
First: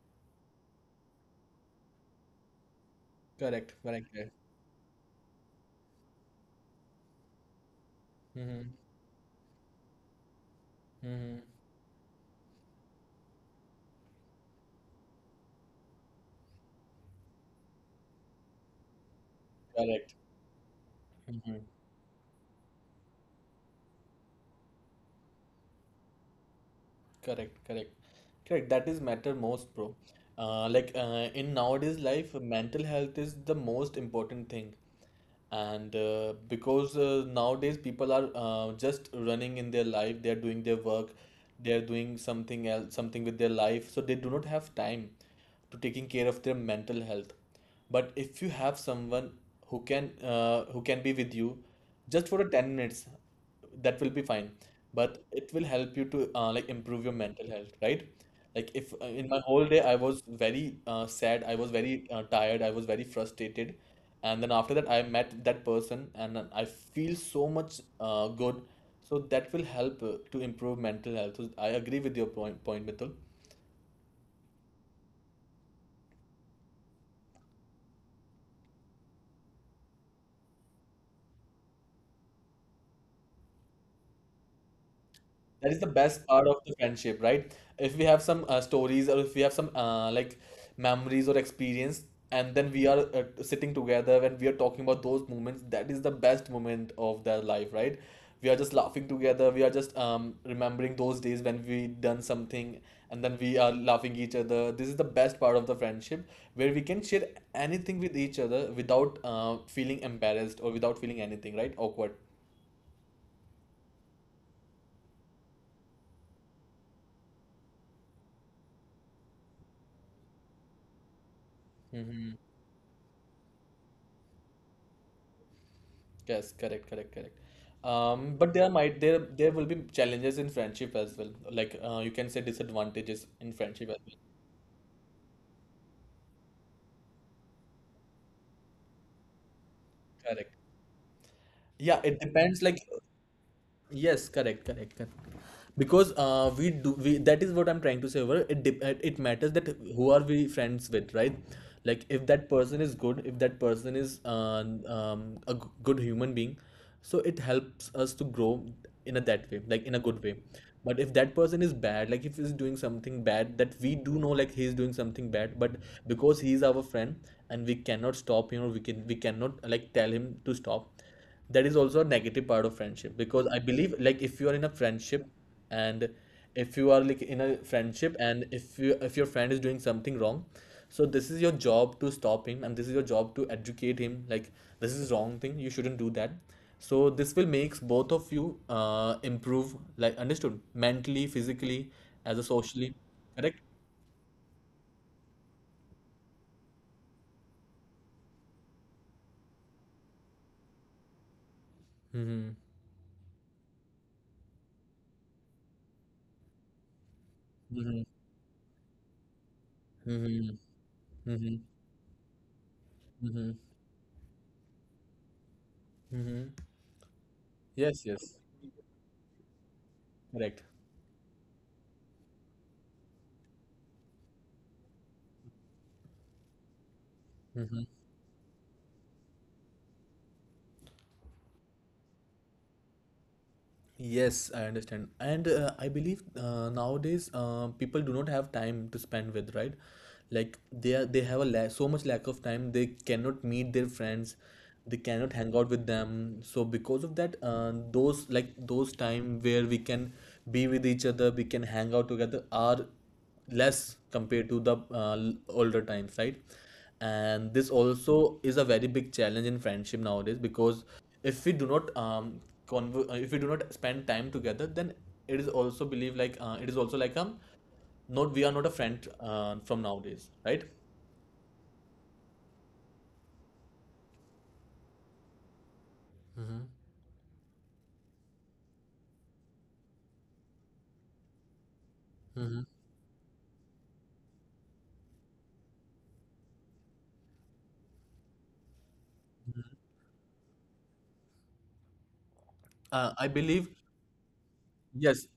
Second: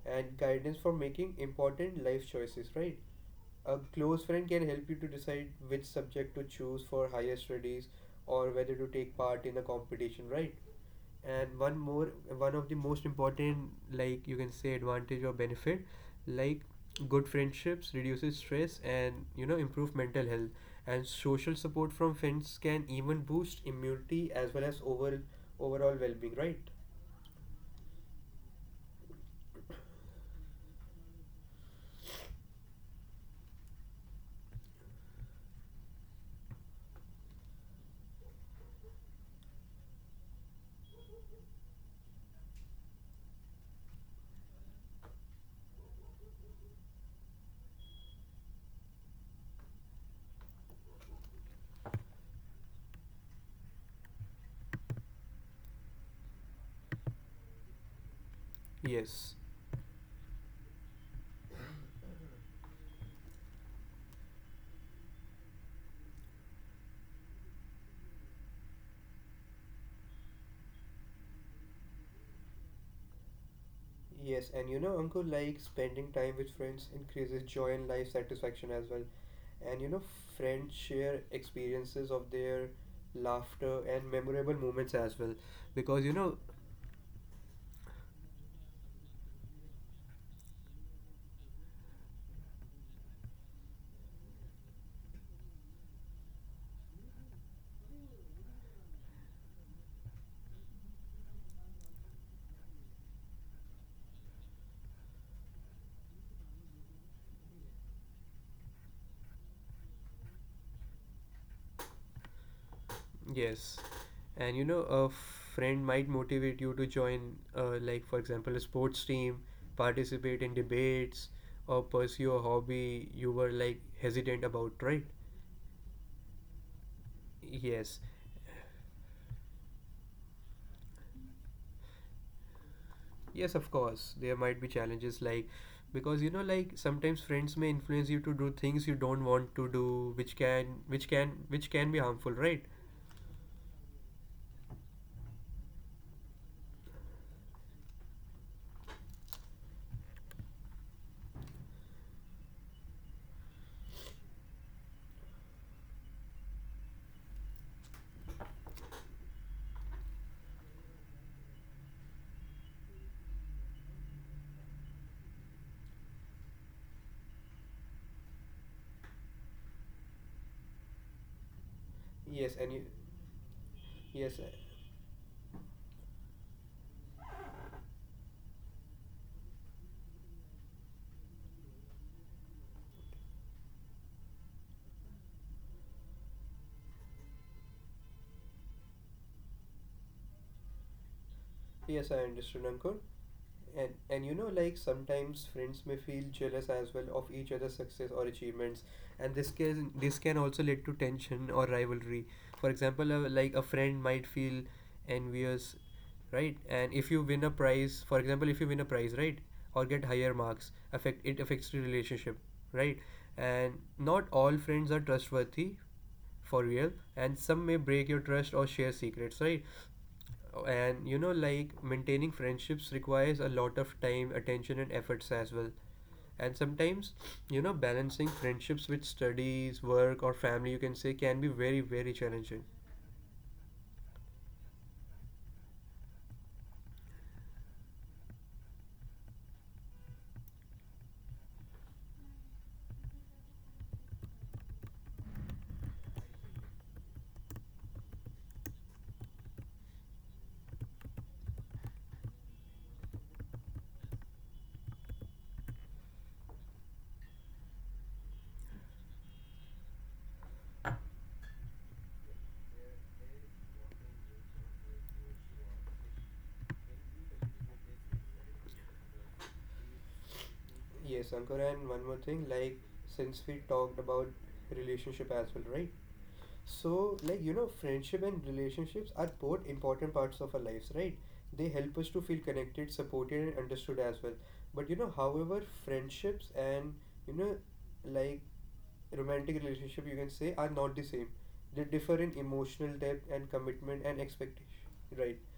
Speaker 2: and guidance for making important life choices, right?
Speaker 1: correct,
Speaker 2: A
Speaker 1: correct,
Speaker 2: close
Speaker 1: correct.
Speaker 2: friend can help you to decide which subject to choose for higher studies or
Speaker 1: Mm-hmm.
Speaker 2: whether to take part in a competition, right?
Speaker 1: Mm-hmm.
Speaker 2: And one more, one of the most important, like you can say advantage or benefit, like good friendships reduces stress and you know improve
Speaker 1: Correct.
Speaker 2: mental health, and social
Speaker 1: Mm-hmm.
Speaker 2: support from friends can even boost immunity as well as overall well-being, right?
Speaker 1: Correct, correct, correct. That is matter most, bro. Like in nowadays life, mental health is the most important thing. And because nowadays people are just running in their life, they are doing their work, they are doing something else, something with their life, so they do not have time to taking care of their mental health. But if you have someone who can be with you just for a 10 minutes, that will be fine. But it will help you to like improve your mental health, right? Like if in
Speaker 2: Yes,
Speaker 1: my whole day I was very sad, I was very tired, I was very frustrated, and then after that I met that person, and then I feel so much good. So that will help to improve mental health. So I agree with your point, Mitul.
Speaker 2: yes, and you know, uncle, like spending time with friends increases joy and life satisfaction as well. And you know friends share experiences of their laughter and memorable moments as well,
Speaker 1: That is the
Speaker 2: because you
Speaker 1: best
Speaker 2: know.
Speaker 1: part of the friendship, right? If we have some stories or if we have some like memories or experience, and then we are sitting together and we are talking about those moments, that is the best moment of their life, right? We are just laughing together. We are just remembering those days when we done something, and then we are laughing each other. This is the best part of the friendship, where we can share anything with each other without feeling embarrassed or without feeling anything, right? Awkward.
Speaker 2: Yes. And you know, a friend might motivate you to join, like, for example, a sports team, participate in debates, or
Speaker 1: Mhm.
Speaker 2: pursue a hobby you were like hesitant about, right?
Speaker 1: Yes, correct, correct, correct.
Speaker 2: Yes.
Speaker 1: But there might there there will be challenges in friendship as well. Like you can say disadvantages in
Speaker 2: Yes, of
Speaker 1: friendship as
Speaker 2: course. There might be challenges, like, because you know, like, sometimes friends may influence you to do things you don't want to do,
Speaker 1: well.
Speaker 2: which
Speaker 1: Correct.
Speaker 2: can, which can, which
Speaker 1: Yeah,
Speaker 2: can be
Speaker 1: it
Speaker 2: harmful,
Speaker 1: depends.
Speaker 2: right?
Speaker 1: Like. Yes, correct, correct, correct. Because we do we that is what I'm trying to say. Over it dep- it matters that who are we friends with, right? Like if that person is good, if that person is a good human being, so it helps us to grow in a that way, like in a good way. But if that person is bad, like if he's doing something bad that we do know, like he's doing something bad, but because he's our friend and we cannot stop him or we can we cannot like tell him to stop. That is
Speaker 2: Yes, and
Speaker 1: also a
Speaker 2: you,
Speaker 1: negative part of friendship because I
Speaker 2: yes.
Speaker 1: believe like if you are in a friendship and if you are like in a friendship and if you if your friend is doing something wrong, so this is your job to stop him and this is your job to educate him. Like this is wrong thing, you shouldn't do that. So this will makes both of you improve, like understood mentally, physically
Speaker 2: Yes, I
Speaker 1: as a
Speaker 2: understood, Ankur.
Speaker 1: socially. Correct.
Speaker 2: And you know, like sometimes friends may feel jealous as well of each other's success or achievements, and this can also lead to tension or rivalry. For example, like a friend might feel envious, right? And if you win a prize,
Speaker 1: Mm-hmm.
Speaker 2: for example, if you win a prize, right, or get higher marks,
Speaker 1: Mm-hmm.
Speaker 2: affect it
Speaker 1: Mm-hmm.
Speaker 2: affects your relationship, right?
Speaker 1: Mm-hmm.
Speaker 2: And not all friends are trustworthy for
Speaker 1: Mm-hmm.
Speaker 2: real, and some may break your
Speaker 1: Yes, yes,
Speaker 2: trust or share secrets, right?
Speaker 1: correct.
Speaker 2: And you know, like maintaining friendships requires a lot of time, attention and efforts as well. And sometimes, you know,
Speaker 1: Mm-hmm.
Speaker 2: balancing friendships with studies, work or family, you can say, can be very very challenging.
Speaker 1: Yes, I understand. And I believe nowadays people do not have time to spend with, right? Like they have a la so much lack of time. They cannot meet their friends. They cannot hang out with them. So because of that, those like those time where we can be with each other, we can hang out together are less compared to the older times, right? And this also is a very big challenge in friendship nowadays because if we do not conver- if we do not spend time together, then it is also believed like it is also like not we are not a friend from nowadays, right?
Speaker 2: Yes, Ankur, and one more thing, like since we talked about relationship as well, right? So, like, you know, friendship and relationships are both important parts of our lives, right? They help us to feel
Speaker 1: Hmm.
Speaker 2: connected, supported, and understood as well. But, you know, however, friendships and, you know, like romantic relationship, you can say, are not the same. They differ in emotional depth
Speaker 1: I
Speaker 2: and
Speaker 1: believe,
Speaker 2: commitment and expectation, right?
Speaker 1: yes.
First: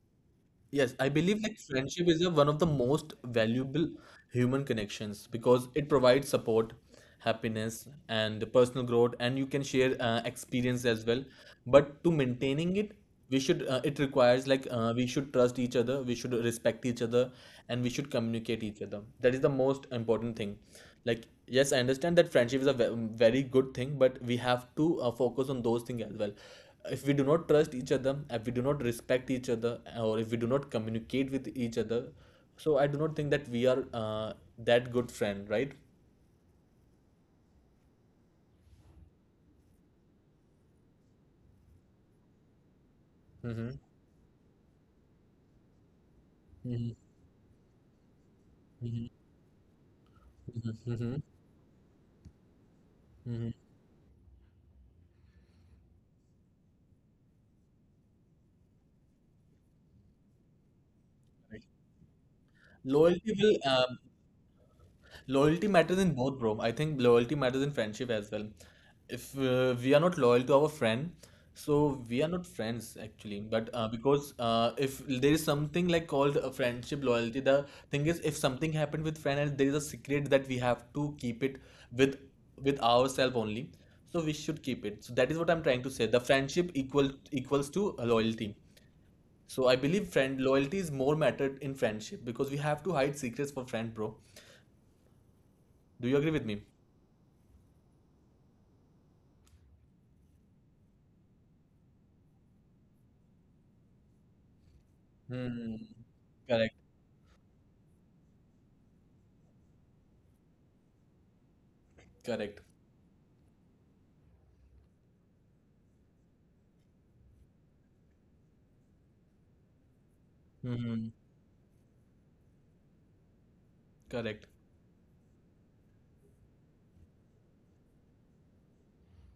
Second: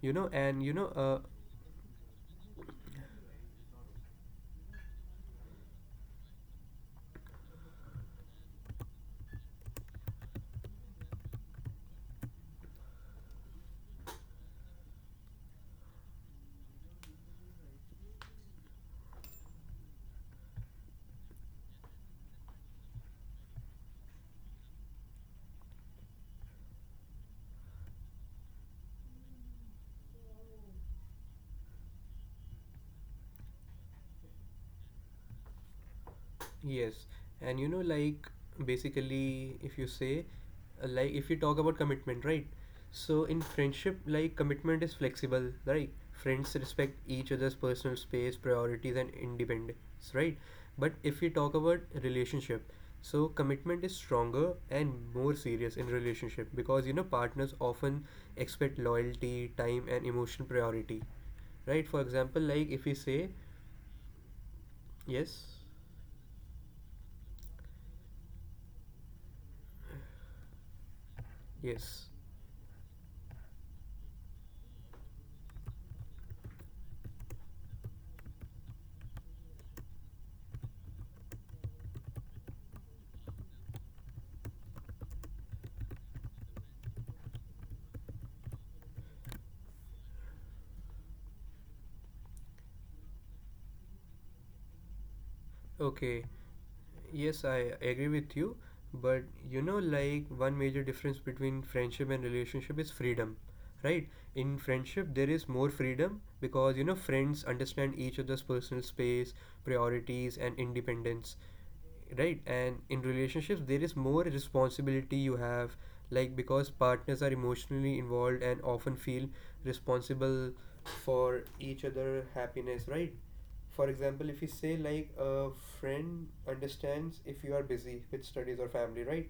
Speaker 2: You know, and, you know,
Speaker 1: Yes, I
Speaker 2: uh,
Speaker 1: believe like friendship is a, one of the most valuable human connections because it provides support, happiness, and personal growth, and you can share experience as well. But to maintaining it, we should it requires like we should trust each other, we should respect each other, and we should communicate each other. That is the most important thing. Like yes, I understand that friendship is a ve- very good thing, but we have to focus on those things as well. If we do not trust each other, if we do not respect each other, or if we do not communicate with each other, so I do not think that we are that good friend, right?
Speaker 2: Yes, and you know, like basically, if you say, like, if you talk about commitment, right? So in
Speaker 1: Mm-hmm.
Speaker 2: friendship, like, commitment is flexible, right? Friends respect each other's personal space, priorities,
Speaker 1: Mm-hmm.
Speaker 2: and independence, right?
Speaker 1: Mm-hmm.
Speaker 2: But
Speaker 1: Mm-hmm.
Speaker 2: if we talk about relationship, so
Speaker 1: Mm-hmm.
Speaker 2: commitment is stronger and more serious in relationship, because you know partners often expect loyalty, time, and emotional priority, right? For example, like if we
Speaker 1: Loyalty
Speaker 2: say,
Speaker 1: will
Speaker 2: yes,
Speaker 1: Loyalty matters in both, bro. I think loyalty matters in friendship as well. If we are not loyal to our friend, so
Speaker 2: yes,
Speaker 1: we are not friends actually. But because if there is something like called a friendship loyalty, the thing is, if something happened with friend and there is a secret that we have to keep it with ourselves only, so we should keep it. So that is what I'm trying to say. The friendship equals to loyalty. So I believe friend loyalty is more mattered in friendship because we have to hide secrets for friend, bro. Do you
Speaker 2: okay.
Speaker 1: agree with me?
Speaker 2: Yes, I agree with you, but you know, like one major difference between friendship and relationship is freedom, right? In friendship, there is more
Speaker 1: Hmm.
Speaker 2: freedom
Speaker 1: Correct.
Speaker 2: because you know, friends understand each other's personal space, priorities, and independence, right?
Speaker 1: Correct.
Speaker 2: And in relationships, there is more responsibility you have, like because partners are emotionally involved and often feel responsible
Speaker 1: Hmm.
Speaker 2: for each other happiness, right? For example,
Speaker 1: Correct.
Speaker 2: if you say like a friend understands if you are busy with studies or family, right?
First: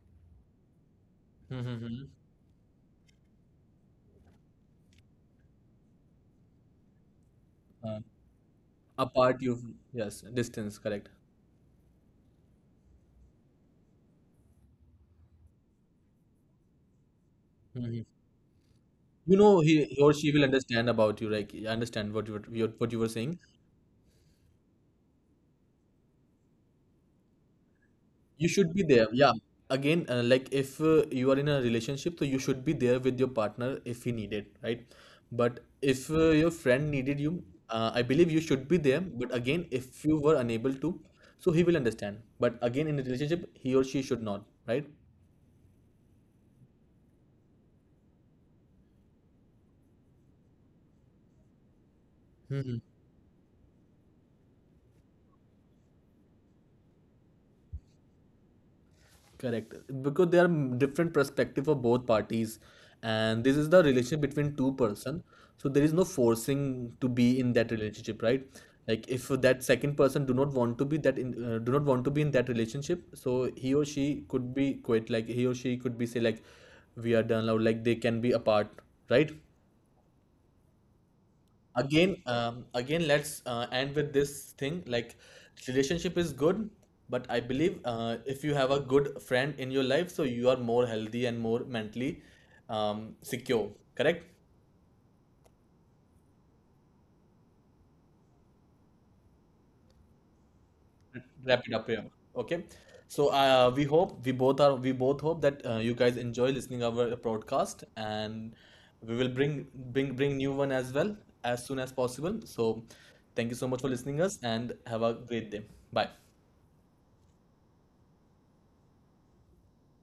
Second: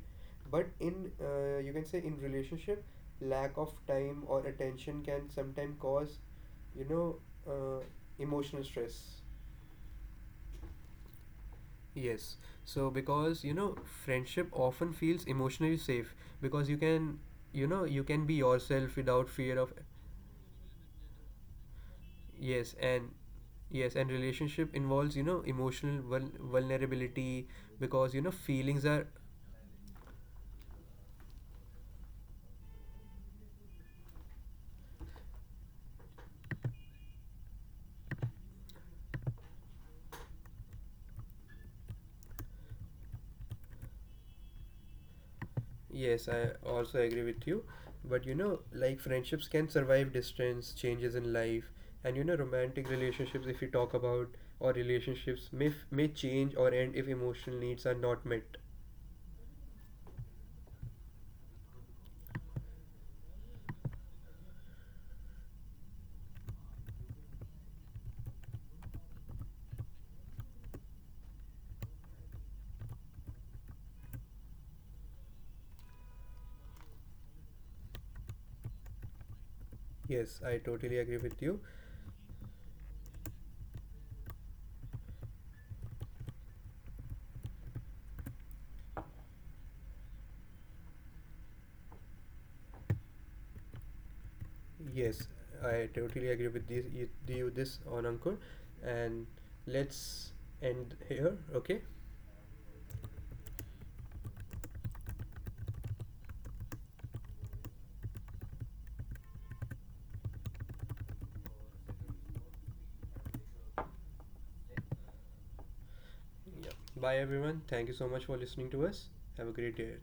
Speaker 2: But in you can say
Speaker 1: Hmm.
Speaker 2: in relationship, lack of time or attention can sometimes cause, you know, uh,
Speaker 1: Uh,
Speaker 2: emotional stress.
Speaker 1: apart, you yes, distance. Correct.
Speaker 2: Yes. So because you know friendship often feels emotionally safe because you can, you know, you
Speaker 1: Hmm.
Speaker 2: can be yourself without
Speaker 1: You
Speaker 2: fear
Speaker 1: know,
Speaker 2: of.
Speaker 1: he or she will understand about you. Like, I understand what you were,
Speaker 2: Yes,
Speaker 1: your- what you were
Speaker 2: and
Speaker 1: saying.
Speaker 2: yes, and relationship involves, you know, emotional vulnerability because, you know,
Speaker 1: You should be
Speaker 2: feelings
Speaker 1: there.
Speaker 2: are.
Speaker 1: Yeah. Again, like if you are in a relationship, so you should be there with your partner if he needed, right? But if your friend needed you, I believe you should be there. But again, if you were unable to, so he will understand. But again, in a relationship, he or she should not, right?
Speaker 2: Yes, I also agree with you. But, you know, like friendships can survive distance, changes in life, and, you know, romantic relationships, if you talk about, or relationships may, may change or end if emotional needs are not met.
Speaker 1: Correct. Because there are different perspective for both parties, and this is the relationship between two person. So there is no forcing to be in that relationship, right? Like if that second person do not want to be that in do not want to be in that relationship, so he or she could be quit. Like he or she could be say like, we are done now. Like they can be apart, right?
Speaker 2: Yes, I totally agree with you.
Speaker 1: Again, again let's end with this thing like relationship is good, but I believe if you have a good friend in your life, so you are more healthy and more mentally secure. Correct.
Speaker 2: Yes, I totally agree with this, you this on Ankur. And let's end here,
Speaker 1: Wrap it
Speaker 2: okay?
Speaker 1: up here. Okay. So we hope we both hope that you guys enjoy listening our broadcast, and we will bring bring new one as well as soon as possible. So thank you so much for listening us and have a great day. Bye.
Speaker 2: Yeah. Bye, everyone. Thank you so much for listening to us. Have a great day.